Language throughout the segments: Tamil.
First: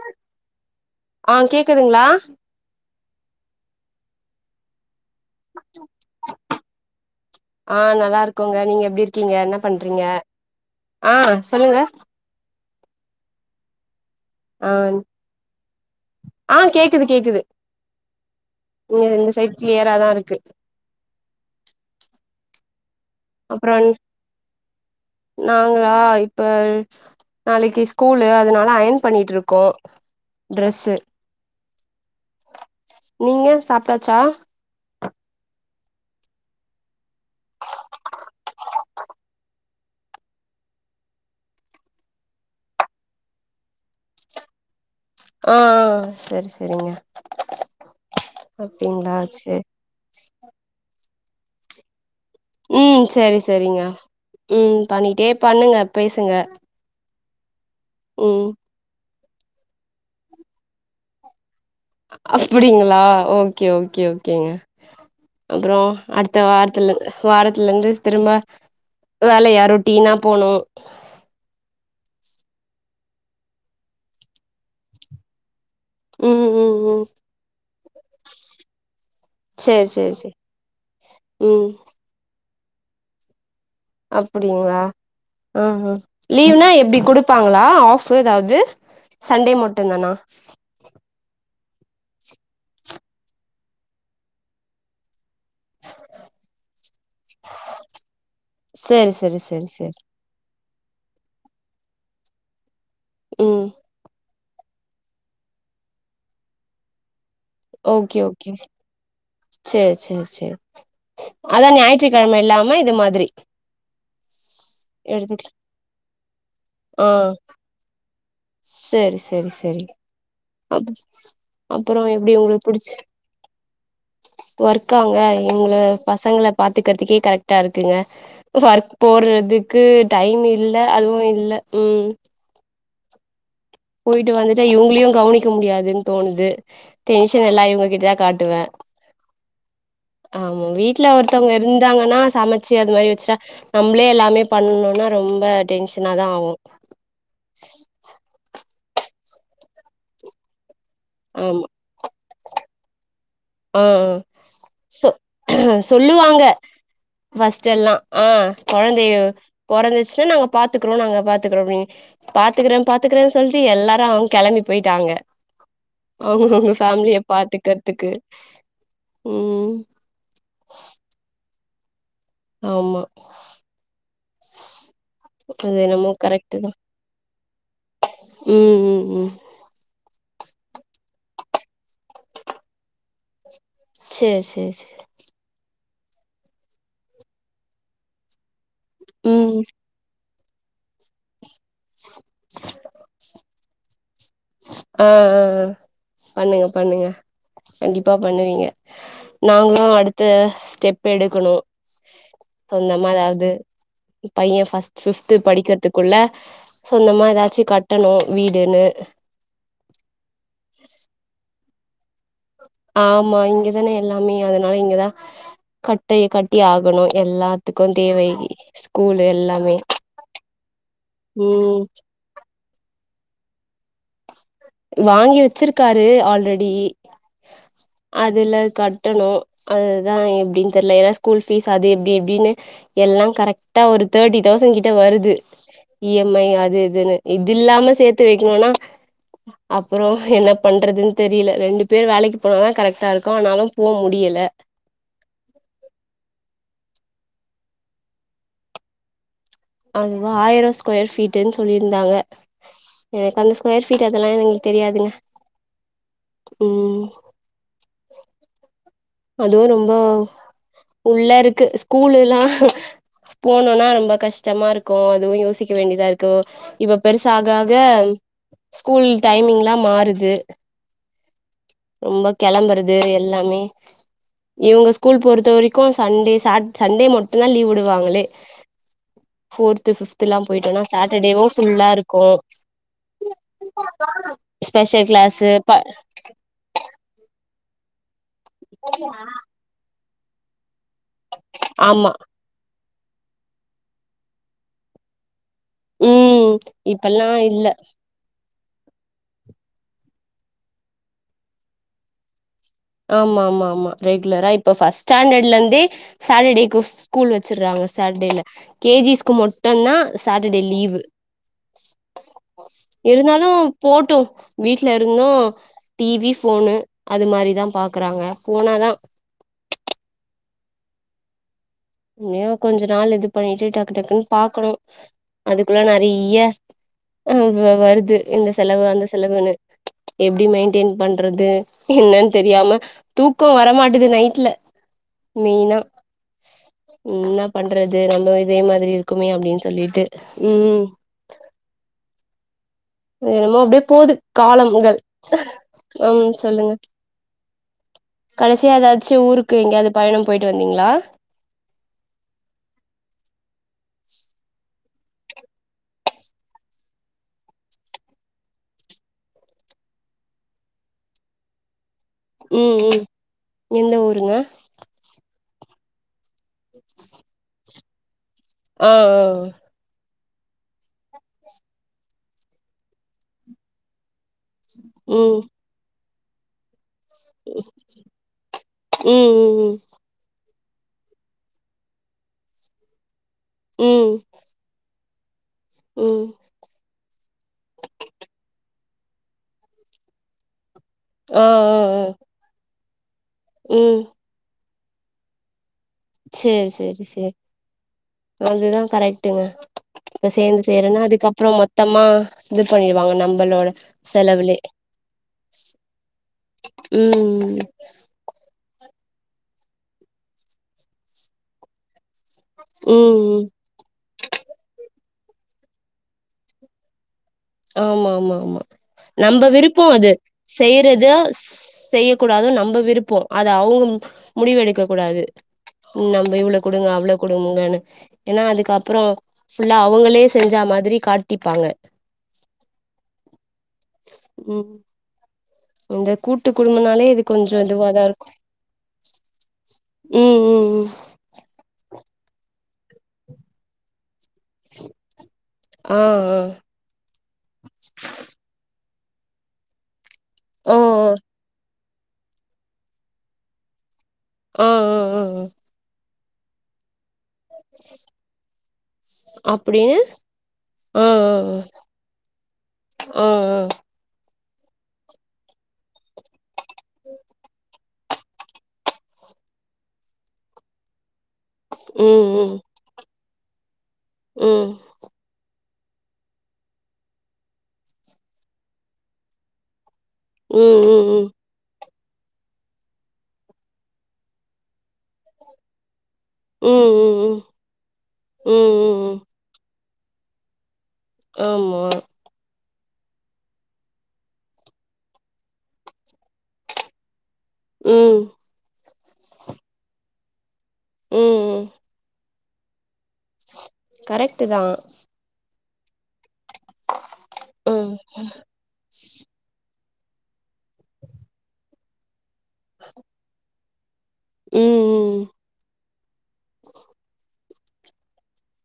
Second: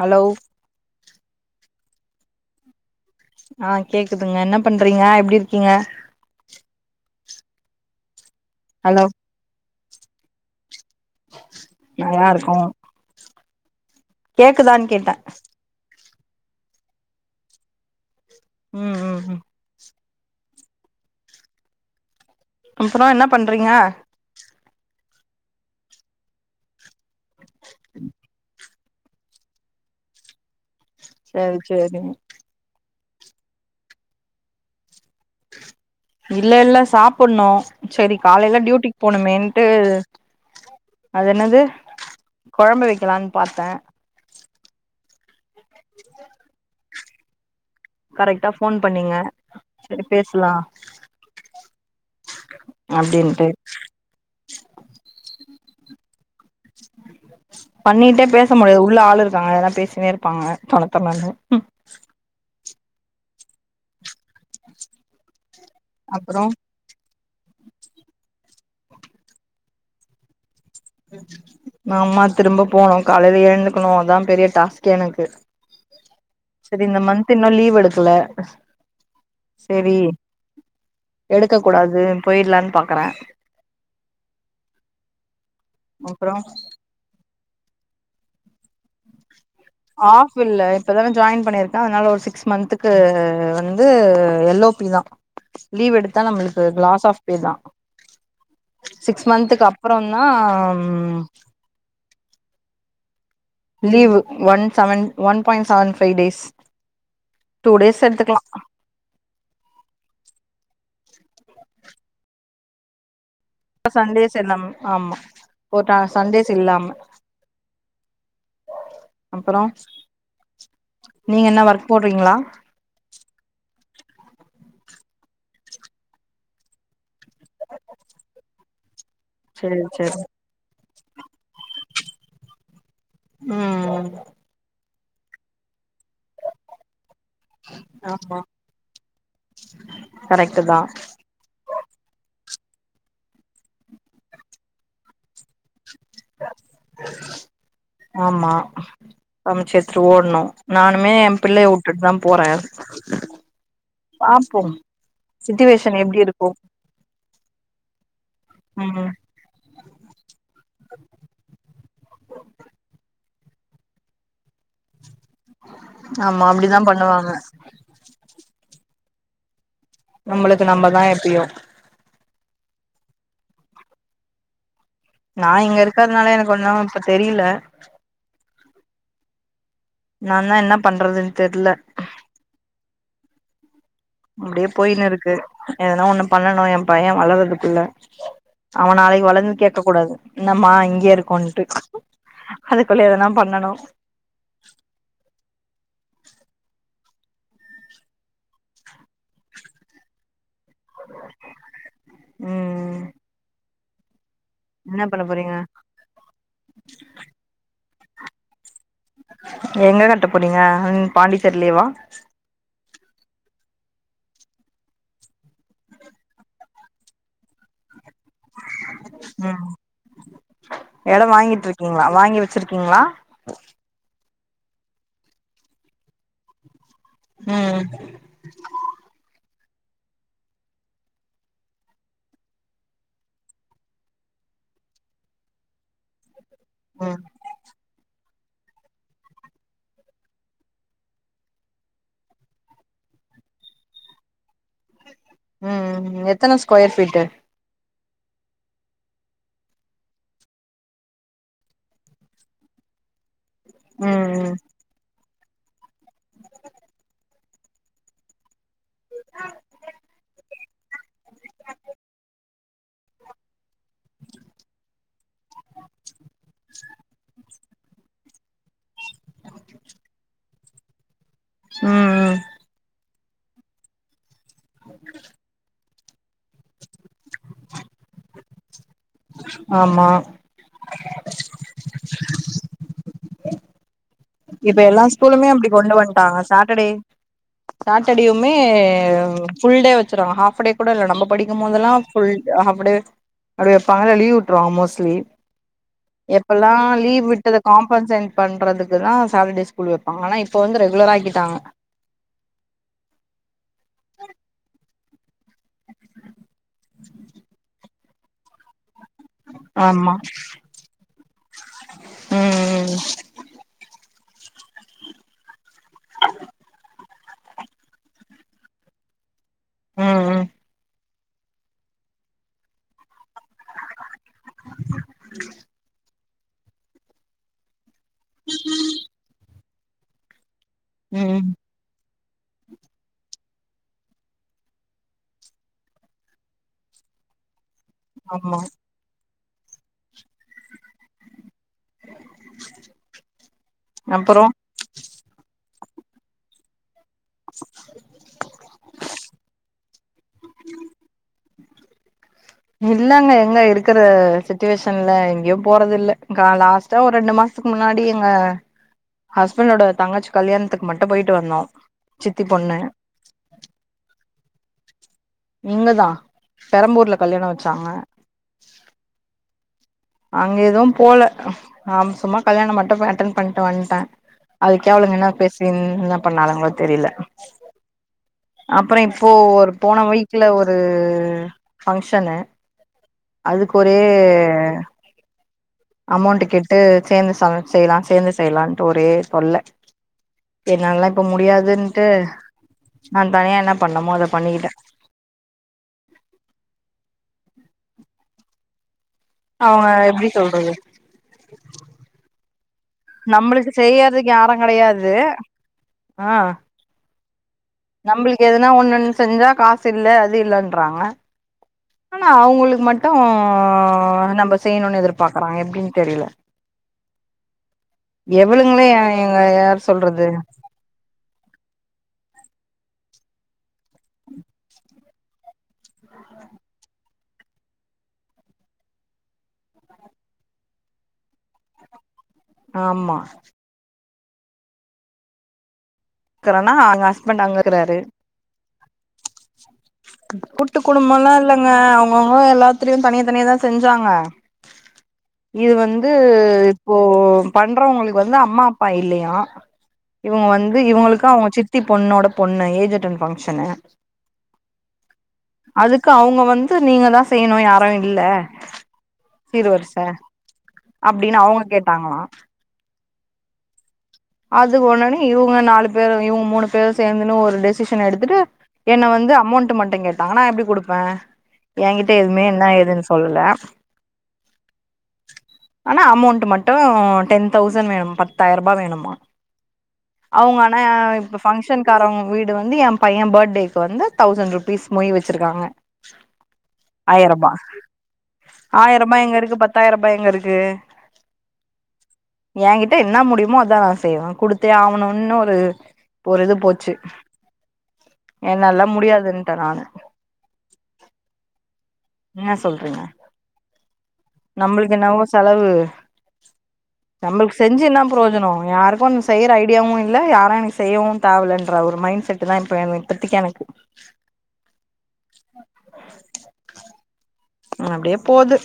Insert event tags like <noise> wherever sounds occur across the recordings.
ஹலோ ஆ கேக்குதுங்களா ஆ கேக்குதுங்க என்ன பண்றீங்க எப்டி இரு ஆ நல்லா இருக்கோங்க நீங்க ஹலோ எப்டி இருக்கீங்க என்ன பண்றீங்க ஆ சொல்லுங்க நல்லா இருக்கோம் ஆ கேக்குதான்னு கேட்டேன் ஆ கேக்குது கேக்குது ம் நீங்க ம் இந்த ம் சைட் கிளியரா தான் இருக்கு அப்றோம் என்ன பண்றீங்க அப்றோ நாங்களா இப்போ நாளைக்கு ஸ்கூலு அதனால அயன் பண்ணிட்டு இருக்கோம் டிரஸ்ஸு செரி செரிங்க நீங்க சாப்டாச்சா இல்ல இல்ல சாப்ட்ணு செரி காலையில டியூட்டிக்கு போணுமேன்ட்டு அது என்னது கொழம்பு வைக்கலானு பாத்தே ஆ ஆ ஆ செரி செரிங்க கரெக்டா ஃபோன் பண்ணிங்க சரி செரி பேசலா ம் செரி அப்டின்ட்டு செரிங்க ம் பண்ணிட்டே பண்ணுங்க பேசுங்க பண்ணிட்டே பேச ம் முடியாது உள்ள ஆளு இருக்காங்க அதல்லா பே சினே இருப்பாங்க தொண தொணன்னு அப்டிங்களா ஓகே ஓகே ஓகேங்க அப்றோ அப்புறோ அடுத்த வார த்துல வாரத்துல இருந்து திரும்ப வேலய ரொட்டீனா போனு ம் ம் ஆமா திரும்ப போணு காலையில எழுந்துக்கணு அதா பெரிய டாஸ்கே எனக்கு ம் ம் செரி இந்த ம் மந்த் இன்னு லீவ் எடுக்குல சேரி செரி சேரி சேரி எடுக்க ம் கூடாது போய்டலான்னு பாக்குறே அப்டிங்களா ம் ம் அப்புறோ லீவ்னா எப்டி குடு ப்பாங்களா ஆஃப் எதாவ்து சண்டே மட்டுதானா <unintelligible> இப்பதானே ஜாயின் பண்ணியிருக்கே அதனால ஒரு சிக்ஸ்ஸு மந்த்துக்கு வந்து எல் ஓ பி தா லீவ் எடுத்தா நமளுக்கு லாஸ் ஆஃப் பெ தா சேரி சிக்ஸ்ஸு சேரி மந்தக்கு சேரி அப்றோ சேரி ன்னா ம் leave one seven one point seven five days two days okay எடுத்துக்கலா ஓகே செர் செர் செர் அதா ஞாயிற்றுக்கெழம இல்லாம இது மாதிரி சண்டேஸ் இல்ல ஆமா எடுத்துக்கலா போட்ட சண்டேஸ் இல்லாம செரி செரி அப்புறோ செரி <unintelligible> நீங்க என்ன ஒர்க் அப்பறோ எப்டி போடுறீங்களா உங்களுக்கு புடிச்சு ஒர்க்காங்க எங்கள பசங்கள பாத்துக்கறதுக்கே கரெக்ட்டா இருக்குங்க ஒர்க் சேரி போறதுக்கு சேரி டைம் இல்ல அதுவு இல்ல ம் ம் போய்ட்டு வந்துட்டா இவுங்களியு கவனிக்க முடியாதுன்னு தோணுது டென்ஷன் எல்லா இவுங்ககிட்டதா ஆமா காட்டுவே கரெக்ட் ஆமா தா வீட்டுல ஒருத் தவங்க இருந்தங்கன்னா சமச்சு அது மாரி வச்சா நம்பளே எல்லாமே பண்ணுன ரொம்ப டென் ஷனாதா ஆவு ஆமா சமச்சி வச்சிட்டு ஓட்ணு நானுமே எ ஆமா புள்ளைய வுட் டுட்தா போறே ஓ ஓ பாப்போ சொ சிட்டுவேஷன் எப்டி சொல்லுவாங்க இருக்கு ஃப்ஸ்டெல்லா ஆ ம் கொழந்தைய பொறந்துச்சுன்னா நாங்க பாத்துக்குறோ நாங்க பாத்துக்குறோ அப்டினு பாத்துக்குறே பாத்துக்குறேனு சொல்ட்டு எல்லாரு அவுங் கெளம்பி போய்ட்டாங்க ஆமா அவுங்க அவுங்க அப்டிதா ஃபேமிலிய பண்ணுவாங்க பாத்துகுறத்துக்கு ம் நம்ளுக்கு நம்மதா எப்பியு ஆமா நா அது இங்க என்னமோ இருக்கிறதுனால எனக்கு கரெக்ட் தா ஒன்னு இப்ப தெரியில ம் ம் ம் நாந்தா என்னா பண்றதுனு தெரில சேரி அப்டியே சேரி சேரி போயினு இருக்கு எதுனா ஒண்ணு பண்ணணு எ பைய வளறதுக்குள்ள அவ நாளைக்கு வளந்து ம் கேக்க கூடாது என்னமா இங்கயே இருக்கோன்ட்டு அதுக்குள்ள எதுனா பண்ணணு ஆ ஆ ஆ பண்ணுங்க பண்ணுங்க கண்டிப்பா பண்ணுவீங்க நாங்களு அடுத்த ஸ்டெப் பு எடுக்கணு ம் சொந்தமா எதாவது பைய ஃபஸ் என்ன பண்ண பிஃப்து போறீங்க படிக்கிறதுக் குள்ள சொந்தமா ஏதாச்சு கட்டணு வீடுனு எங்க கட்ட போறீங்க ம் பாண்டிச்சேர்லேயவா ஆமா இங்கதானே எல்லாமே அதனால இங்கதா கட்டை கட்டி ஆகணு எல்லாத் த்துக்கும் தேவை ஸ்கூல் ம் எல்லாமே எடோ வாங்கிட்டு ம் இருக்கீங்களா வாங்கி வச்சிருக்கீங்களா வாங்கி வச்சிருக்காரு ஆல்ரெடி ம் அதுல கட்டணு அதுதா எப்டின் தெரில ஏன்னா ஸ்கூல் ஃபீஸ் அது எப்டி எப்டினு எல்லாம் கரெக்டா ஒரு தேட்டி தௌசண் கிட்ட வருது இ எம் ஐ அது இதுனு ம் இது இல்லாம சேத்து வைக்கணும்னா அப்பற என்ன பண்றதுன் தெரியல ரெண்டு பேர் வேலைக்கு போனாதா கரெக்டா இருக்கு ஆனாலு போ முடியல ம் ம் எத்தன ஸ்கொயர்ஃபீட்டு அதுவா ஆயிரோ ஸ்கொயர் ஃபீட்டுன் சொல்லிருந்தாங்க எனக்கு அந்த ஸ்கொயர் ஃபீட் அதெல்லா ம் ம் எங்க தெரியாதுங்க ம் அதுவு ரொம்ப உள்ள இருக்கு ஸ்கூல் எல்லா போனுனா ரொம்ப கஷ்டமா இருக்கு அதுவு யோசிக்க வேண்டியதா இருக்கு இப்ப பெருசு ஆக ஆக ஸ்கூல் டைமிங் எல்லா மாறுது ம் ரொம்ப ம் கெளம்புறது எல்லாமே இவங்க ஸ்கூல் பொறுத்த வரைக்கு சண்டே சாட் சண்டே மட்டுந்தா லீவ் விடுவாங்களே ஃபோர்த்து ஆமா ஃபிஃப்துலா போயிட்டோனா சாட்டர்டேவு ஃபுல்லா இருக்கு இப்ப எல்லா ஸ்பெஷல் ஸ்கூலுமே கிளாஸு அப்டி ப கொண்டு வந் டாங்க சாட்டடே சாட்டடுமே ஃபுல் டே வச்சுருவாங்க ஹாஃப டே கூட இல்ல நம்ம படிக்கு போதெல்லா ஆமா ஃபுல் ஹாஃப டே அப்டி வைப்பாங்க இல்ல லீவு விட்ருவாங்க மோஸ்ட்லி ம் எப்பல்லா லீவ் இப்பல்லா விட்டத இல்ல காம்பன்சன்ட் பண்றதுக்குதா சாட்டடே ஸ்கூல் வைப்பாங்க ஆனா இப்ப ரெகுலரா ஆகிட்டாங்க ஆமா ஆமா ஆமா ரெகுலரா இப்ப ஃபஸ்ட் ஸ்டாண்டட்ல இருந்தே சாட்டர்டேக்கு ஸ்கூல் வச்சுறாங்க சாட்டடேல கேஜிஸ்க்கு மட் மட்டுந்தா ஆமா சாட்டடே லீவு ம் இருந்தாலு போட்டு வீட்ல இருந்து டிவி ஃபோனு அது மாரி தா பாக்கறாங்க ஃபோனா தா ம் ம் இயோ கொஞ்ச நாள் இது பண்ணிட்டு டக்கு டக்குன் பாக்கணு அதுக்குள்ள நறிய அ வ வருது இந்த செலவு அந்த செலவுனு எப்டி மெயின்டெயின் ம் ம் பண்றது என்னன் தெரியாம தூக்க வரமாட்டது நைட்ல மெயினா இன்னா பண்றது நம்மளு இதே ஆமா மாதிரி இருக்குமே அப்டினு சொல்லிட்டு ம் என்னமோ அப்டியே போது அப்பறோ காலம் முதல் ம் சொல்லுங்க கடைசியா ஏதாச்சு ஊருக்கு எங்கயாவது பயணம் போய்ட்டு வந்தீங்ளா இல்லங்க எங்க இருக்கற சுட்டுவேஷன்ல எங்கேயு போறதுல்ல கா லா தோ ஒரு ரெண்டு மாசத்துக்கு முன்னாடி எங்க ஹஸ்பண்டோட தங்கச்சி கல்யாணத்துக்கு மட்டு போய்ட்டு வந்தோ சித்தி பொண்ணு ம் ம் எந்த ஊருங்க இங்கதா பெரம்பூர்ல கல்யாணோ வெச்சாங்க அ அ அ அங்க எதுவு போல ஆம் சும்மா கல்யாணோ மட்டும் போய் அட்டன் பண்ட்டு வந்ட்டே அதுக்கே அவுளுங்க என்ன ம் பேசினு என்ன பண்ணாளுங்களோ தெரில அப்றோ இப்போ ம் ஒரு ம் போன வீக் வீட்ல ஒரு ஃபங்க்ஷனு அதுக்கு ஒரே ம் ம் அமௌண்ட்டு கெட்டு சேந்து சமச்சு செய்லா சேந்து செய்லானு ஒரே தொல்ல என்னாலல்லா இப்ப ஆ ஆ முடியாதுன்ட்டு நா தனியா என்ன ஆ ம் பண்ணமோ அத பண்ணிக்கிட்ட செரி செரி செரி அதுதா கரெக்ட் டுங்க அவங்க எப்டி இப்ப சேந்து சொல்றது செய்றேன்னு அதுக்கப்றோ மொத்தமா இது பண்ணிருவாங்க நம்மளோட நம்மளுக்கு செய்யறதுக்கு யாரு செலவுலே கெடையாது ம் நம்ளுக்கு எதனா ஒண்ணுன் செஞ்சா காசு இல்ல அது இல்லன்றாங்க ஆனா அவுங்களுக்கு மட்டு ம் நம்ம செய்ணுனு எதிர்பாக்குறாங்க எப்டின்னு தெரில ஆமா ஆமா ஆமா எவளுங்களே எங்க நம்ப விருப்போ யார் அது சொல்றது செய்றத செய்யக்கூடாது நம்ப விருப்போ அது அவுங்க முடிவு எடுக்க கூடாது நம்ம இவ்ளோ குடுங்க அவ்ளோ குடுங்கன்னு ஏனா அதுக்கப்புறோ ஃபுல்லா அவுங்களே செஞ்சா மாதிரி காட்டிப்பாங்க ஆமா ம் இந்த கூட்டு க்கறனா எங்க குடும்பனாலே இது ஹஸ்பண்ட் கொஞ்சோ அங்க இருக்கறாரு இதுவாதாருக்கு ம் கூட்டு ம் குடும்போல்லா இல்லங்க அவுங்கவுங்க எல்லாத்துலியு தனியா தனியாதா செஞ்சாங்க இது ஆ வந்து இப்போ பண்றவங்களுக்கு வந்து அம்மா அப்பா இல்லயா இவுங்க ஆ ஆ வந்து இவுங்களுக்கு அவுங்க சித் தி பொண்ணோட பொண்ணு ஏஜ் அட்டன் ஃபங்க்ஷனு அ அதுக்கு அவுங்க வந்து நீங்க தா செய்யணு யாரு இல்ல சீர் வருச அப்டின்னு அப்டின்னு அவுங்களு கேட்டாங்களா அ அ அது ஒடனே இவுங்க நாலு பேரு இவுங்க மூணு பேரு சேந்துன்னு ஒரு டெஸ் ஷிஸன் எடுத்துட்டு என்ன வந்து அமௌண்ட்டு மட்டு கேட்டாங்க நா எப்டி குடுப்பே ஏ கிட்ட எதுவுமே ம் என்ன ஏதுனு சொல்லல ம் ஆனா அமௌண்ட்டு மட்டு டென் தௌசண்ட் வேணு பத்தாயிர ரூபா வேணுமா அவுங்க ஆனா ம் ம் இப்ப பங்க்ஷன்காரவுங்க வீடு வந்து ஏ பையே பர்த்டேக்கு வந்து தௌசண்ட் ரூப்பிஸ் மொய் வச்சுருக்காங்க ம் ம் ஆயிர் ம் ம் ரூபா ம் ஆயிர் ம் ரூபா ம் எங்கருக்கு பத்தாயிர ரூபா எங்க இருக்கு ஆமா ஏங்கிட்ட என்ன முடியுமோ அதா நா செய்வே குடுத்தே ஆகணும்னு ஒரு ஒரு இது போச்சு உம் என்னலா முடியாதுன்ட நானு உம் உம் என்ன சொல்றீங்க கரெக்ட்டு தா நம்ளுக் என்ன ஓ செலவு நம்ளுக் செஞ்சி ம் என்ன பிரயோஜனோ யாருக்கு செய்யற ஐடியாவு இல்ல யாரு எனக்கு செய்யவு தேவ என்ற ஒரு மைண்ட் செட்டு இது எல்லா இப்ப எனக்கு திப்திக்க எனக்கு உம் <inaudible> அப்டியே போது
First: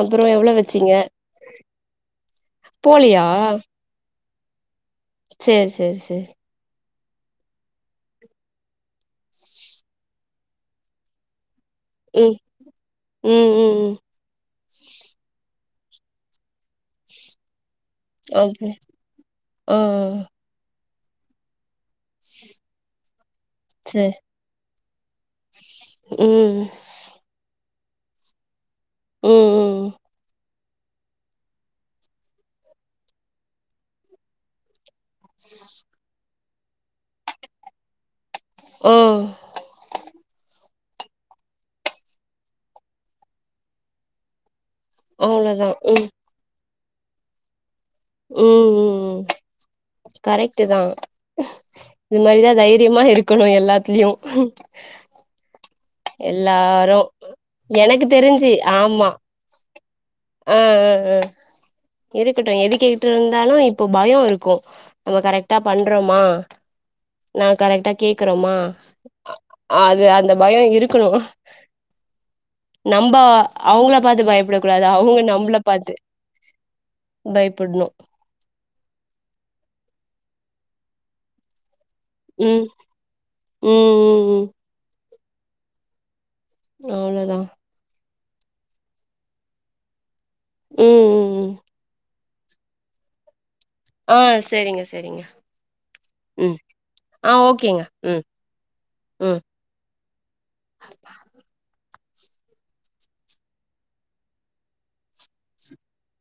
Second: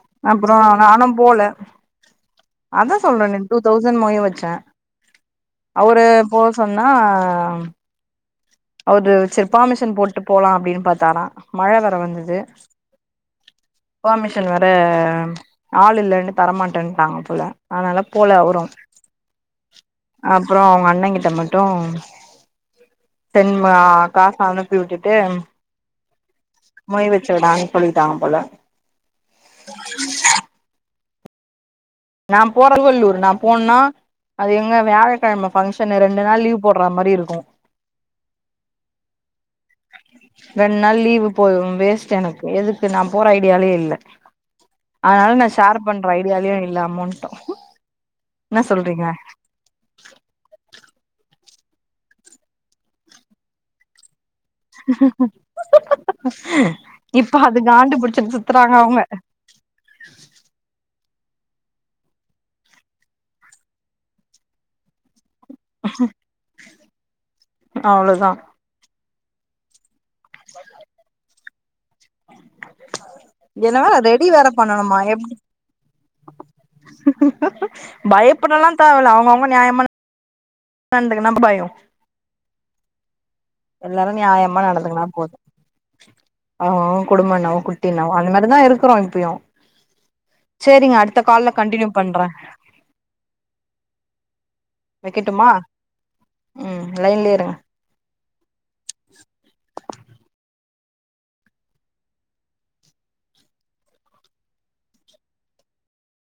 அப்றோ எவ்ளோ அப்ரோ வச்சீங்க நானு போல அதா போலியா சொல்றனே டூ தௌசண்ட் மொய் வச்ச சேரி சேரி அவரு சேரி போஸ் சொன்னா அது சிற்பாமிஷன் போட்டு போலா அப்டின்னு பாத்தாரா மழ வ ம் வந்தது ம் ம் ம் பெர்மிஷன் வேற ஆளு இல்லன்னு தரமாட்டேன்ட்டாங்க போல அதனாலப் போல அவுரு ஓகே ஆ ஆ அப்புறோ அவங்க அண்ண கிட்ட மட்டு உ சென்மா காசு அனுப்பி விட்டுட்டு ஏய் மொய் வச்சி விடாங்கு சொல்லிட்டாங்க போல உம் <inaudible> நா போற திருவள்ளூரு நா போன்னா அது எங்க வியாழக்கிழம ஃபங்க்ஷன் ரெண்டு நாள் லீவ் போடுற மாரி இருக்கு ஆ ரெண்டு நாள் லீவு் போய்ரு வேஸ்ட் எனக்கு எதுக்கு நா போற ஐடியாலேயே இல்ல அதனால நா அவ்ளோதா ஷேர் ம் பண்ற ஐடியா இல்ல அமௌன்ட்டு உம் சொல்றங்க கரெக்டு தா இது மாரிதா தைரியமா இருக்கணு எல்லாத்துலையு இப்ப அது காண்டு எனக்கு புடிச்சிட்சு தெரிஞ்சு சுத்துறாங்க அவங்க அ அ அ இருக்கட்டும் எது கேட்டு இருந்தாலு இப்போ பயோ இருக்கு நம்ம கரெக்ட்டா பண்றோமா நா கரெக்டா அவ்ளோதா கேக்குறோமா அ அது அந்த பயோ இருக்கணு நம்ப என்ன வேற அவங்கள ரெடி பாத்து வேற பயப்படக்க கூடாது பண்ணணுமா எப் அவங்க நம்மள பாத்து பயப்படணு பயப்படலா தேவ இல்ல அவங்கவுங்க நியாயமா நடந்துக்குனா பயோ ம் ம் எல்லாரு ம் ம் நியாயமா நடந்துக்குனா போது அவ்ங்க அவ்ங்க குடும்போ அவ்ளோதா என்னமோ குட்டி என்னமோ அந்த மாதிரிதா இருக்கிறோ இப்பயு சேரிங்க ம் அடுத்த ம் ம் கால்ல கண்டினியூ பண்ற ஆ சரிங்க சரிங்க வைக்கட்டுமா ம் லைன்லயே ஆ இருங்க ஓகேங்க ம் ம்